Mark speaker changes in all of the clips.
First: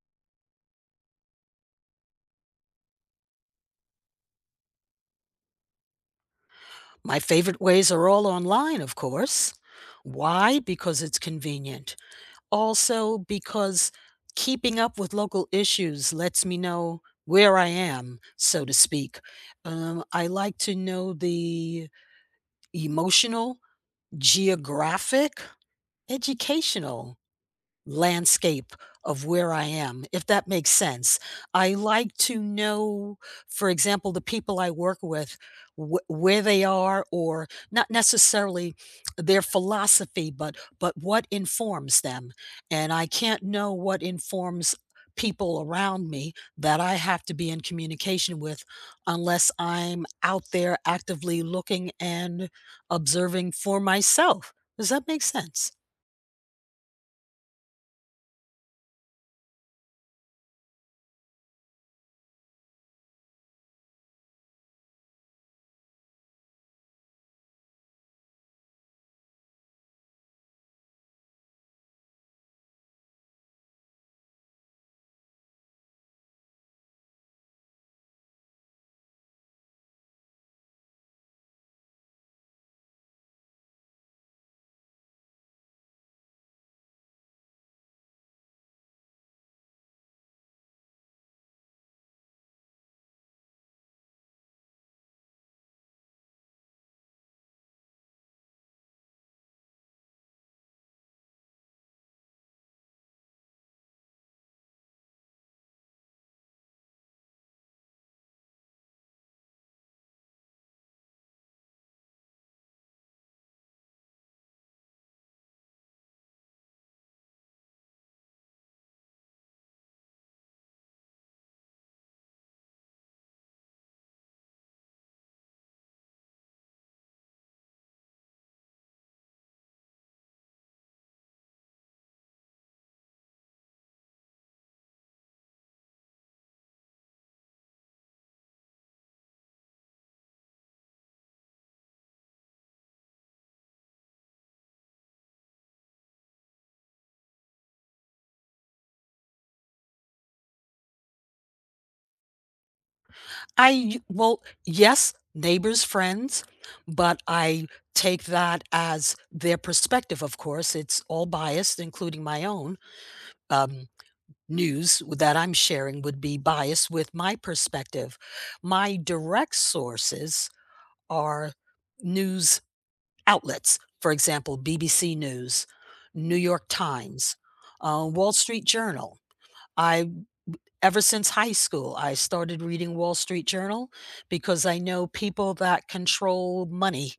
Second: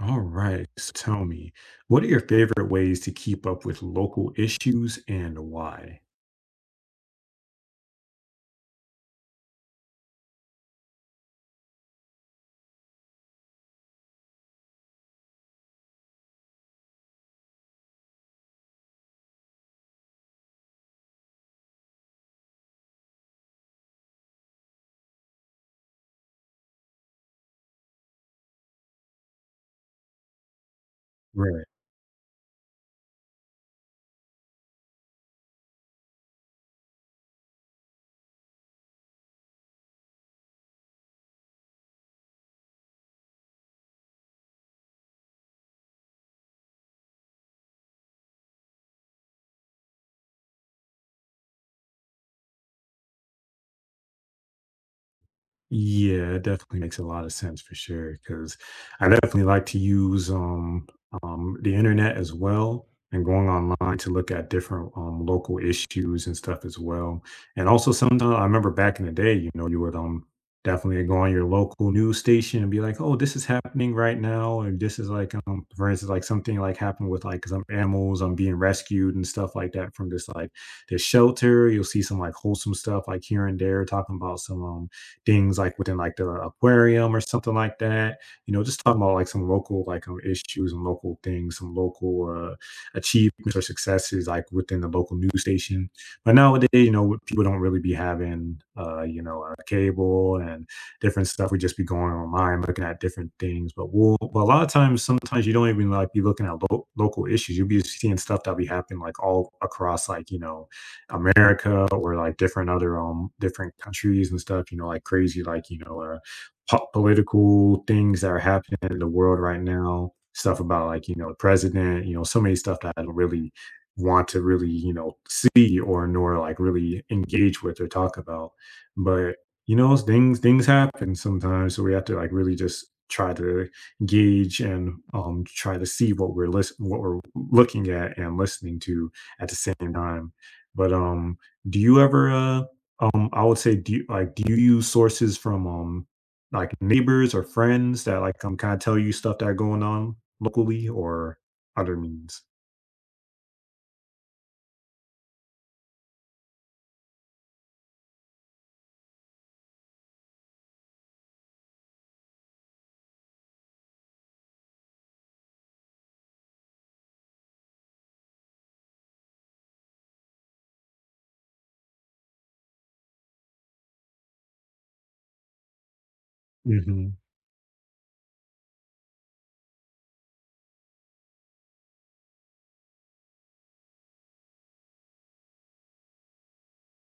Speaker 1: All right. So tell me, what are your favorite ways to keep up with local issues and why?
Speaker 2: My favorite ways are all online, of course. Why? Because it's convenient. Also, because keeping up with local issues lets me know where I am, so to speak. I like to know the emotional, geographic, educational landscape of where I am, if that makes sense. I like to know, for example, the people I work with, where they are, or not necessarily their philosophy, but what informs them. And I can't know what informs people around me that I have to be in communication with unless I'm out there actively looking and observing for myself. Does that make sense?
Speaker 1: Yeah, it definitely makes a lot of sense for sure. Because I definitely like to use the internet as well and going online to look at different local issues and stuff as well. And also, sometimes I remember back in the day, you know, you would definitely go on your local news station and be like, "Oh, this is happening right now," and this is like, for instance, like something like happened with like some animals being rescued and stuff like that from this shelter. You'll see some like wholesome stuff like here and there talking about some things like within like the aquarium or something like that. You know, just talking about like some local like issues and local things, some local achievements or successes like within the local news station. But nowadays, you know, people don't really be having cable and different stuff. We just be going online looking at different things. But a lot of times, sometimes you don't even like be looking at local issues. You'll be seeing stuff that be happening like all across like you know America or like different other different countries and stuff, you know, like crazy like, you know, political things that are happening in the world right now, stuff about like, you know, the president, you know, so many stuff that I don't really want to really, you know, see or nor like really engage with or talk about. But you know, things happen sometimes. So we have to like really just try to gauge and try to see what we're list what we're looking at and listening to at the same time. But Do you ever I would say do you, do you use sources from like neighbors or friends that like kind of tell you stuff that are going on locally or other means?
Speaker 2: I u well, yes, neighbors, friends, but I take that as their perspective. Of course, it's all biased, including my own. Um, news that I'm sharing would be biased with my perspective. My direct sources are news outlets, for example, BBC News, New York
Speaker 1: Hmm.
Speaker 2: Times, Wall Street Journal. I Ever since high school, I started reading Wall Street Journal because I know people that control money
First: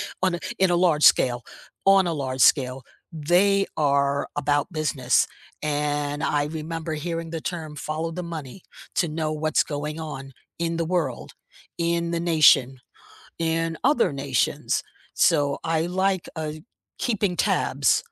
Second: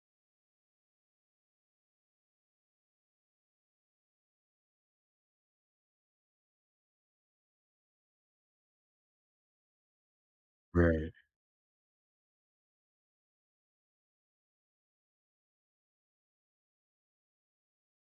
Speaker 2: in a large scale, on a large scale, they are about business. And I remember hearing the term follow the money to know what's going on in the
Speaker 1: Right.
Speaker 2: world, in the nation, in other nations. So I like keeping tabs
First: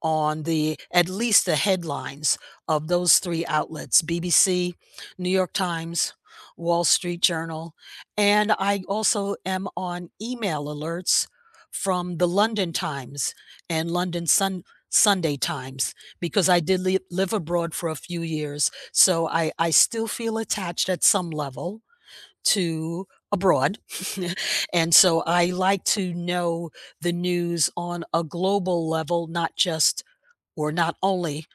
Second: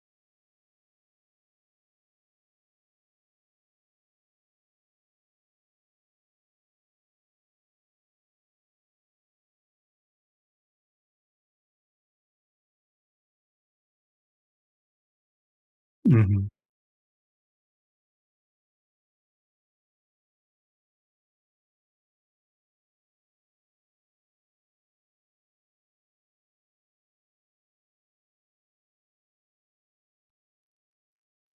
Speaker 2: on the at least the headlines of those 3 outlets, BBC, New York Times, Wall Street Journal, and I also am on email alerts from the London Times and London Sunday Times because
Speaker 1: Hmm.
Speaker 2: I did li live abroad for a few years, so I still feel attached at some level to abroad, and so I like to know the news on a global level, not just or not only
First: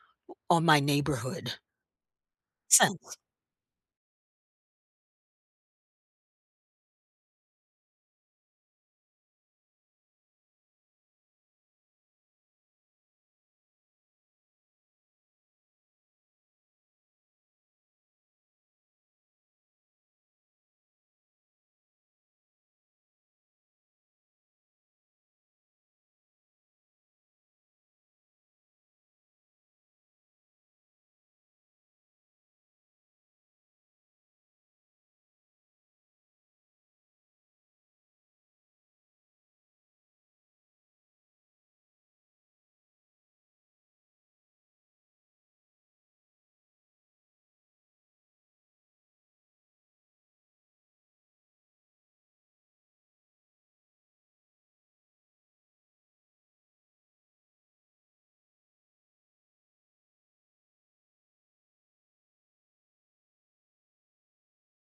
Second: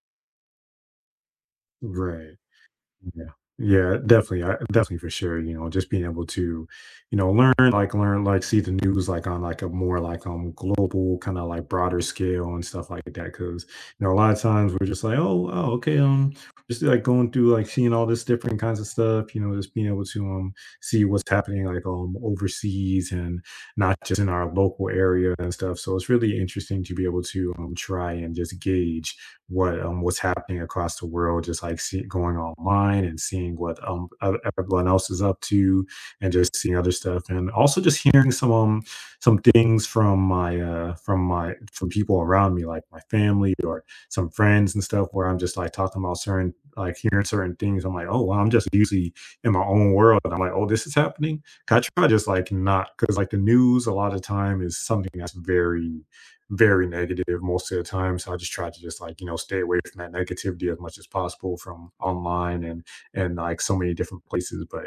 Speaker 2: on my neighborhood.
Speaker 1: Right.
Speaker 2: So,
Speaker 1: Yeah. Yeah, definitely. I definitely for sure, you know, just being able to, you know, learn like see the news like on like a more like global kind of like broader scale and stuff like that. Cause you know, a lot of times we're just like, oh, oh, okay, just like going through like seeing all this different kinds of stuff, you know, just being able to see what's happening like overseas and not just in our local area and stuff. So it's really interesting to be able to try and just gauge what what's happening across the world, just like see, going online and seeing what everyone else is up to, and just seeing other stuff, and also just hearing some things from my from my from people around me, like my family or some friends and stuff, where I'm just like talking about certain like hearing certain things. I'm like, oh, wow, I'm just usually in my own world. I'm like, oh, this is happening. 'Cause I try just like not because like the news a lot of time is something that's very negative most of the time. So I just try to just like, you know, stay away from that negativity as much as possible from online and like so many different places. But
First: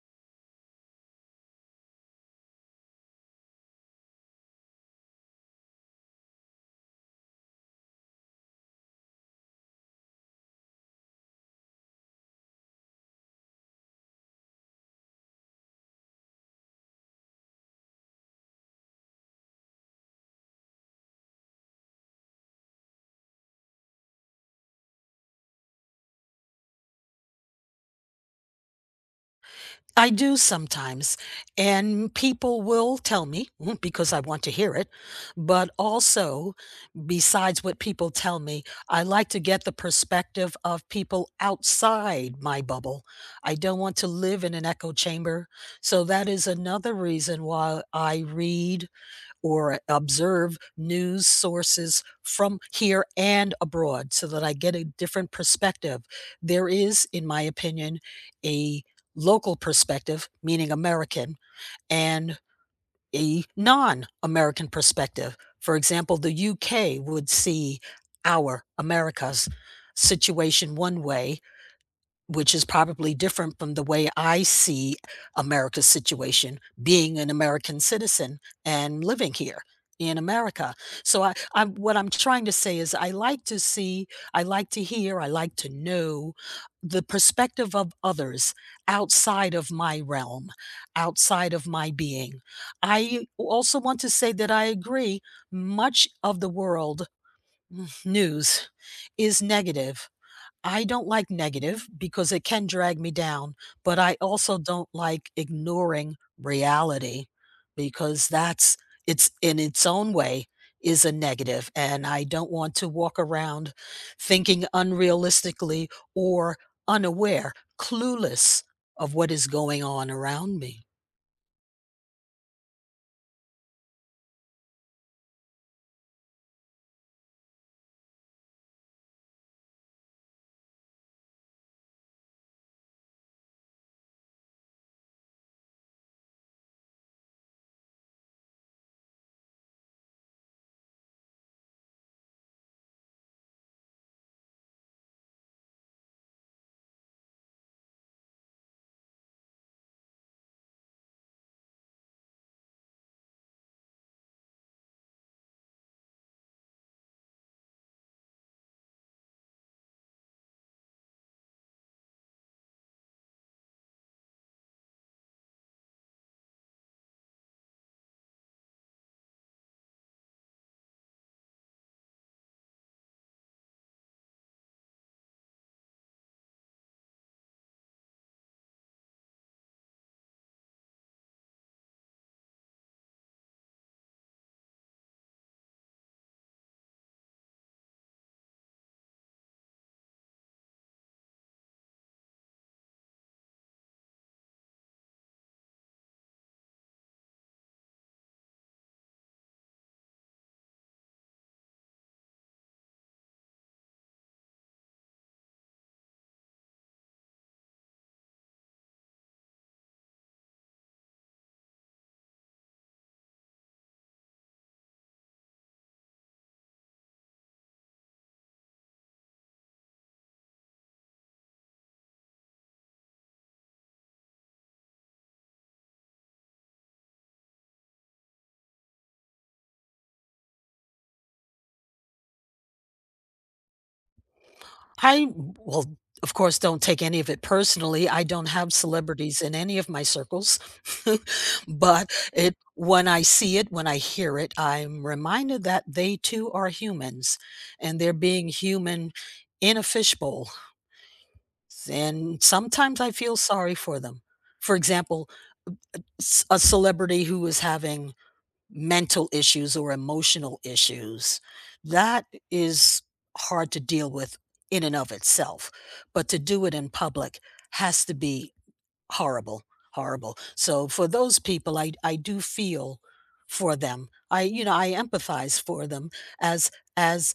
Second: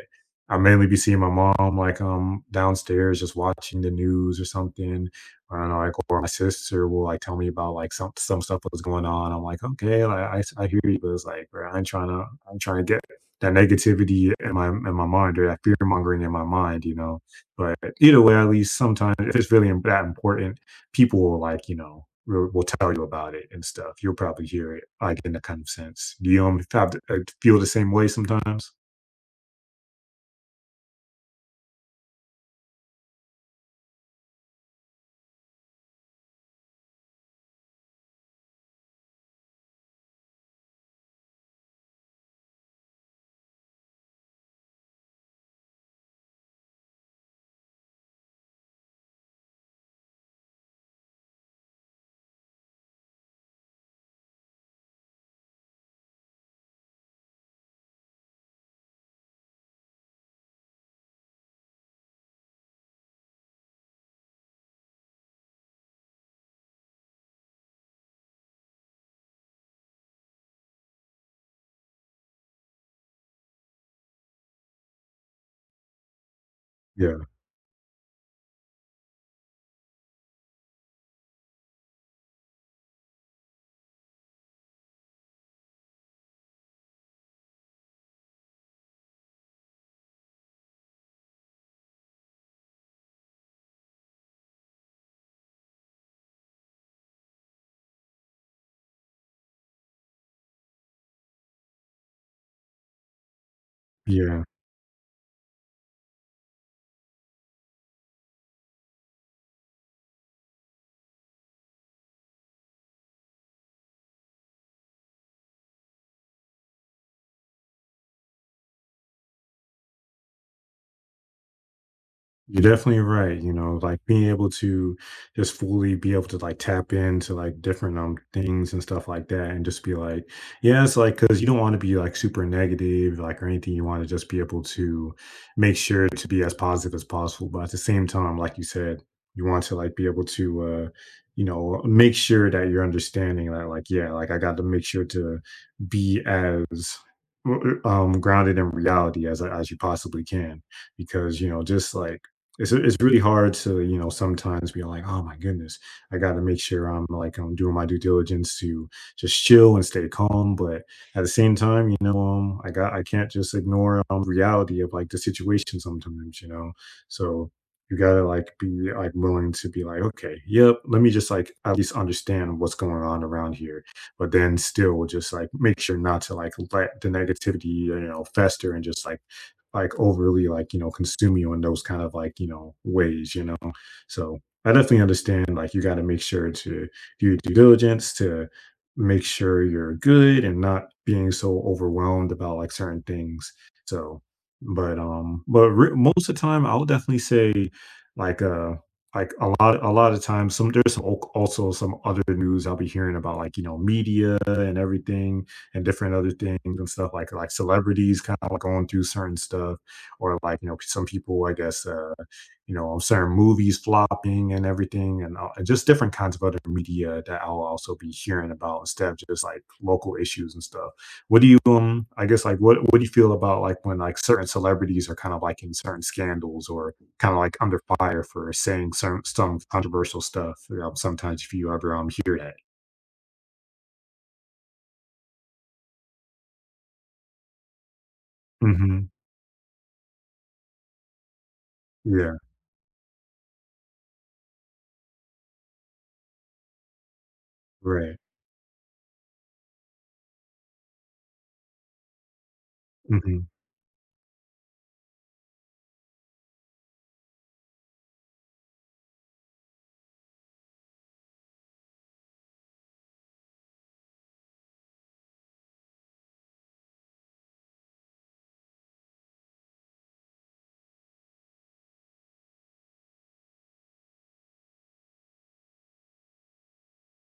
Speaker 1: I mainly be seeing my mom like downstairs just watching the news or something. I don't know, like or my sister will like tell me about like some stuff that's going on. I'm like, okay, like, I hear you, but it's like, bro, I'm trying to get that negativity in my mind or that fear mongering in my mind, you know. But either way, at least sometimes if it's that important people will like, you know, will tell you about it and stuff. You'll probably hear it, like, in that kind of sense. Do you, have to, feel the same way sometimes?
Speaker 2: I do sometimes, and people will tell me because I want to hear it. But also, besides what people tell me, I like to get the perspective of people outside my bubble. I don't want to live in an echo chamber. So that is another reason why I read or observe news sources from here and abroad so that I get a different perspective. There is, in my opinion, a local perspective, meaning American, and a non American perspective. For example, the UK would see our America's situation one way, which is probably different from the way I see America's situation,
Speaker 1: Yeah,
Speaker 2: being an American citizen and living here in America. So I what I'm trying to say is I like to see, I like to hear, I like to know the perspective of others outside of my realm, outside of my being. I also want to say that I agree much of the world news is negative. I don't like negative because it can drag me down, but I
Speaker 1: yeah.
Speaker 2: also don't like ignoring reality because that's it's in its own way is a negative, and I don't want to walk around thinking unrealistically or unaware, clueless of what is going on around me.
Speaker 1: You're definitely right, you know, like, being able to just fully be able to, like, tap into, like, different, things and stuff like that and just be like yeah, it's like because you don't wanna be, like, super negative, like, or anything, you wanna just be able to make sure to be as positive as possible, but at the same time, like you said, you want to, like, be able to, you know, make sure that you're understanding that, like, yeah, like, I got to make sure to be as uh, grounded in reality as I as you possibly can because, you know, just like it's really hard to, you know, sometimes be like, "Oh my goodness, I gotta make sure I'm, like, I'm doing my due diligence to just chill and stay calm," but at the same time, you know, I got I can't just ignore, reality of, like, the situation sometimes, you know? So, you gotta, like, be, like, willing to be like, "Okay, yep, let me just, like, at least understand what's going on around here," but then still just, like, make sure not to, like, let the negativity, you know, fester and just, like overly like you know consume you in those kind of like you know ways you know so I definitely understand like you got to make sure to do your due diligence to make sure you're good and not being so overwhelmed about like certain things so most of the time I would definitely say like uh like a lot of times some there's also some other news I'll be hearing about like you know media and everything and different other things and stuff like celebrities kind of like going through certain stuff or like you know some people I guess you know certain movies flopping and everything and just different kinds of other media that I'll also be hearing about instead of just like local issues and stuff. What do you I guess like what do you feel about like when like certain celebrities are kind of like in certain scandals or kind of like under fire for saying some controversial stuff. You know, sometimes if you ever hear that.
Speaker 2: I well, of course, don't take any of it personally. I don't have
Speaker 1: Hmm.
Speaker 2: celebrities in any of my circles, but
Speaker 1: Yeah.
Speaker 2: it when I see it, when I hear it, I'm reminded that they too are humans, and they're
Speaker 1: Right.
Speaker 2: being human in a fishbowl. And sometimes I feel
Speaker 1: Hmm.
Speaker 2: sorry for them. For example, a celebrity who is having mental issues or emotional issues, that is hard to deal with in and of itself. But to do it in public has to be horrible, horrible. So for those people, I do feel for them. I empathize for them as as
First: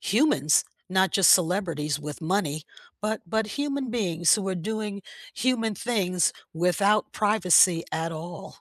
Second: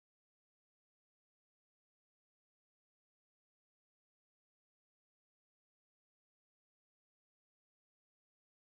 Speaker 2: humans, not just celebrities with money, but human beings who are doing human things without privacy at all.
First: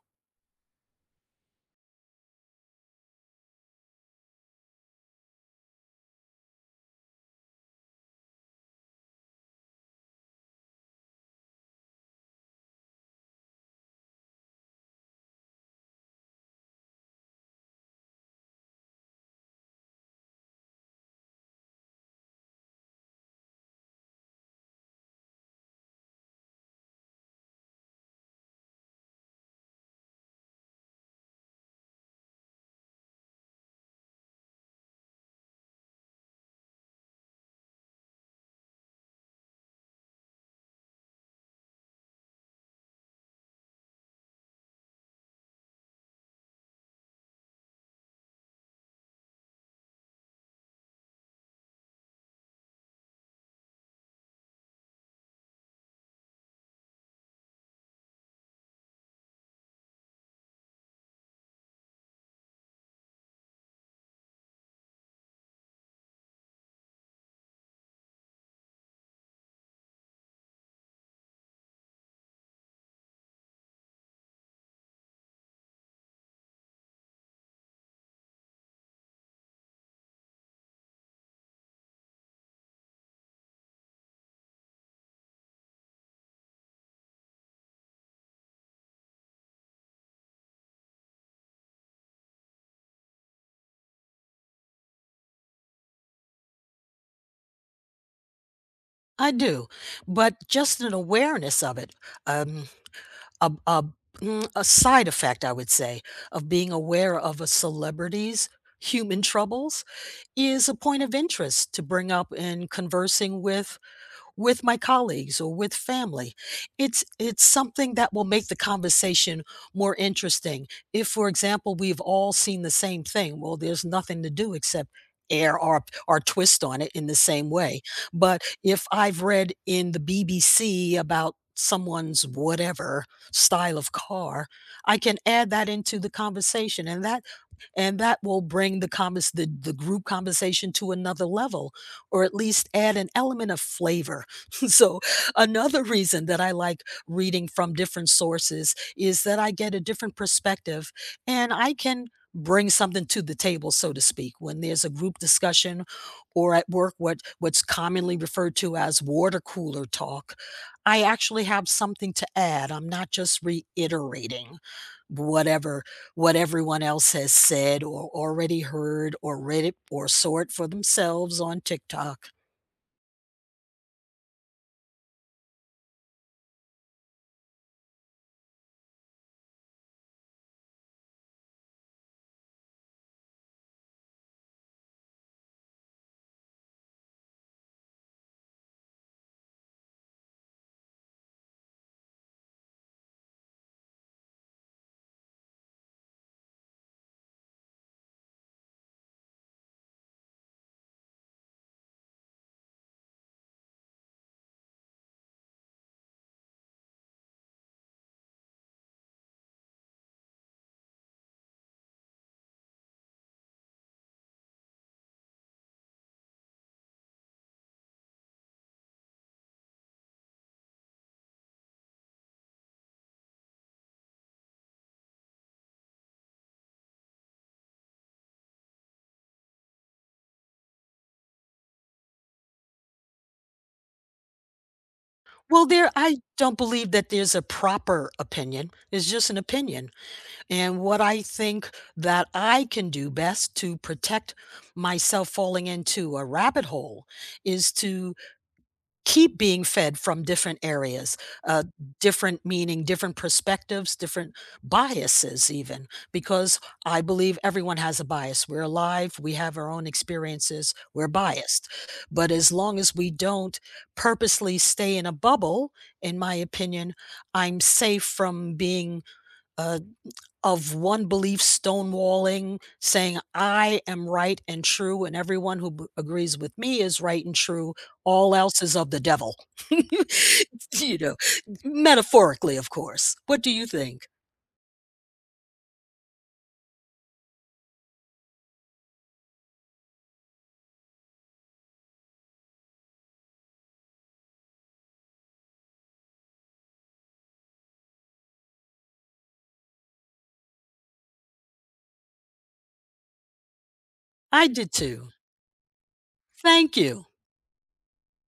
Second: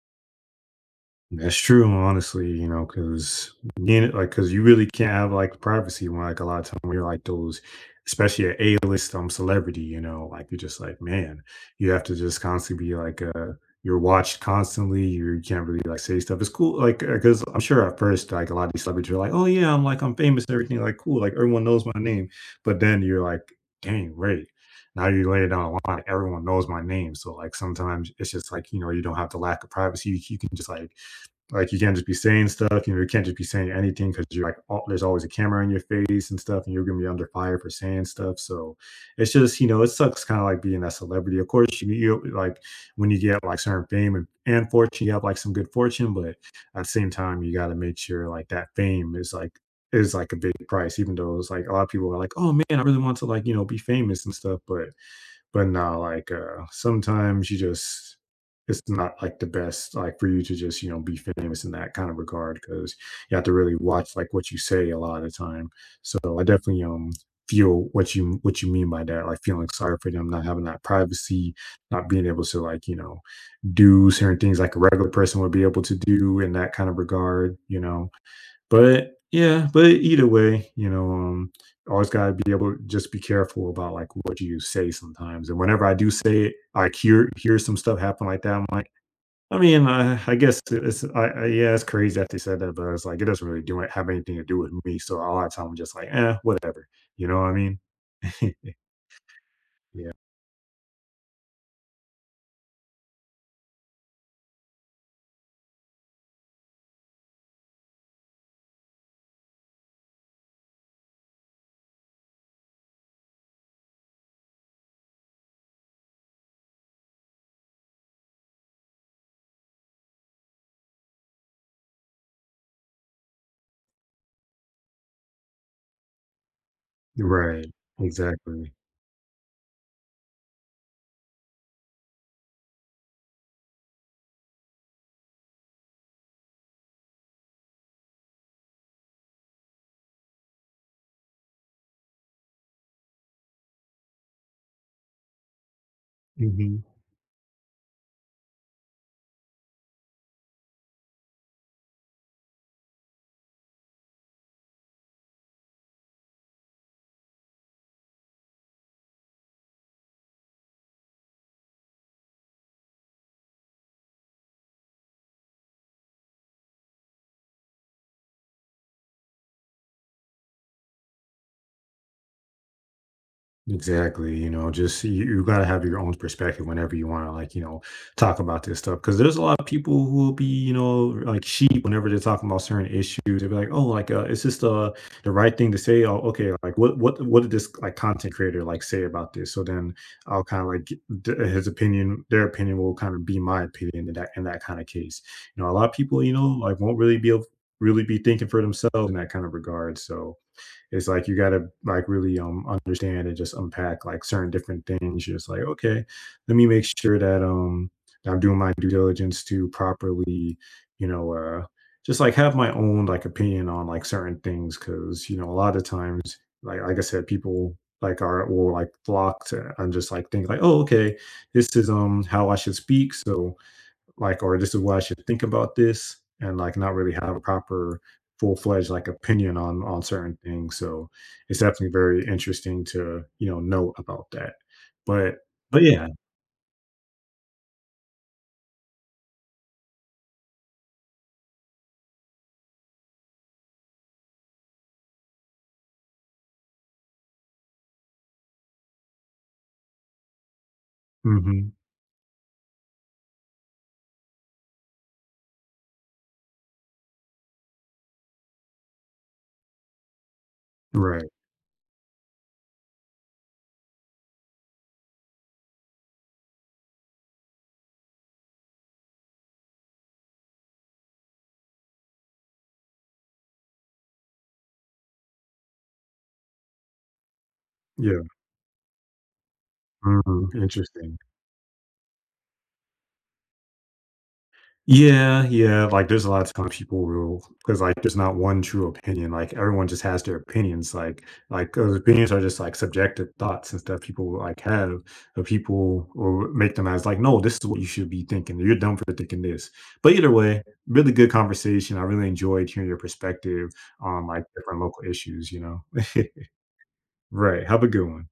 Speaker 1: That's true, honestly, you know, because you like, because you really can't have like privacy when, like, a lot of time when you're like those, especially an A-list celebrity, you know, like you're just like, man, you have to just constantly be like, you're watched constantly. You can't really like say stuff. It's cool, like, because I'm sure at first, like, a lot of these celebrities are like, oh yeah, I'm famous and everything, like cool, like everyone knows my name. But then you're like, dang, wait. Now you lay it down a line. Everyone knows my name, so like sometimes it's just like you know you don't have the lack of privacy. You can just like you can't just be saying stuff. You know, you can't just be saying anything because you're like, there's always a camera in your face and stuff, and you're gonna be under fire for saying stuff. So it's just, you know, it sucks kind of like being that celebrity. Of course, you like when you get like certain fame and fortune, you have like some good fortune, but at the same time, you got to make sure like that fame is like a big price, even though it's like a lot of people are like, oh man, I really want to like you know be famous and stuff, but now, like, sometimes you just it's not like the best, like, for you to just, you know, be famous in that kind of regard because you have to really watch, like, what you say a lot of the time. So I definitely, feel what you mean by that, like, feeling sorry for them, not having that privacy, not being able to, like, you know, do certain things like a regular person would be able to do in that kind of regard, you know? But, yeah, but either way, you know, always gotta be able to just be careful about, like, what you say sometimes, and whenever I do say it, I hear hear some stuff happen like that, I'm like, I mean, I guess it's I yeah, it's crazy that they said that, but it's like, it doesn't really do it have anything to do with me, so a lot of time I'm just like, "Eh, whatever." You know what I mean?
Speaker 2: I do,
Speaker 1: Yeah.
Speaker 2: but just an awareness of it, um, a a a side effect, I would say, of being aware of a celebrity's human troubles is a point of interest to bring up in conversing with my colleagues or with family. It's something that will make the conversation more interesting. If, for example, we've all seen the same thing, well, there's nothing to do except air our twist on it in the same
Speaker 1: Right.
Speaker 2: way. But
Speaker 1: Exactly.
Speaker 2: if I've read in the BBC about someone's whatever style of car, I can add that into the conversation. And that will bring the group conversation to another level, or at least add an element of flavor. So, another reason that I like
Speaker 1: Mhm.
Speaker 2: reading from different sources is that I get a different perspective, and I can bring something to the table, so to speak, when there's a group discussion or at work, what's commonly referred to as water cooler talk. I actually have something to add. I'm not just reiterating whatever what everyone else has said or already heard or read it or saw it for themselves on TikTok.
Speaker 1: Exactly, you know, just you got to have your own perspective whenever you want to, like, you know, talk about this stuff. Because there's a lot of people who will be, you know, like sheep whenever they're talking about certain issues. They'll be like, oh, like, is this the right thing to say? Oh, okay, like, what did this like content creator like say about this? So then I'll kind of like his opinion, their opinion will kind of be my opinion in that kind of case. You know, a lot of people, you know, like won't really be able, really be thinking for themselves in that kind of regard. So it's like you gotta like really understand and just unpack like certain different things. You're just like, okay, let me make sure that that I'm doing my due diligence to properly, you know, just like have my own like opinion on like certain things because you know a lot of times like I said, people like are will like flock to and just like think like, oh okay, this is how I should speak. So like, or this is what I should think about this, and like not really have a proper full fledged like opinion on certain things. So it's definitely very interesting to you know about that. But
Speaker 2: Well,
Speaker 1: but
Speaker 2: there
Speaker 1: yeah,
Speaker 2: I don't believe that there's a proper opinion. It's just an opinion. And what I think that I can do best to protect myself falling into a rabbit hole is to keep being fed from different areas, uh,
Speaker 1: hmm
Speaker 2: different meaning, different perspectives, different biases, even, because I believe everyone has a bias. We're alive, we have our own experiences, we're
Speaker 1: right,
Speaker 2: biased. But as long as we don't purposely stay in a bubble, in my opinion, I'm safe from being uh, of one belief stonewalling, saying, I am right and true, and everyone who agrees with me is right and true.
Speaker 1: yeah,
Speaker 2: All else is of the devil.
Speaker 1: hmm
Speaker 2: You know,
Speaker 1: interesting.
Speaker 2: metaphorically, of course. What do you think?
Speaker 1: Yeah, yeah, like, there's a lot of times people will, because like, there's not one true opinion, like, everyone just has their opinions, like those opinions are just, like, subjective thoughts and stuff people, like, have, but people will make them as, like, "No, this is what you should be thinking, you're dumb for thinking this." But either way, really good conversation, I really enjoyed hearing your perspective on, like,
Speaker 2: I did
Speaker 1: different local
Speaker 2: too.
Speaker 1: issues, you know?
Speaker 2: Thank you.
Speaker 1: Right, have a good one.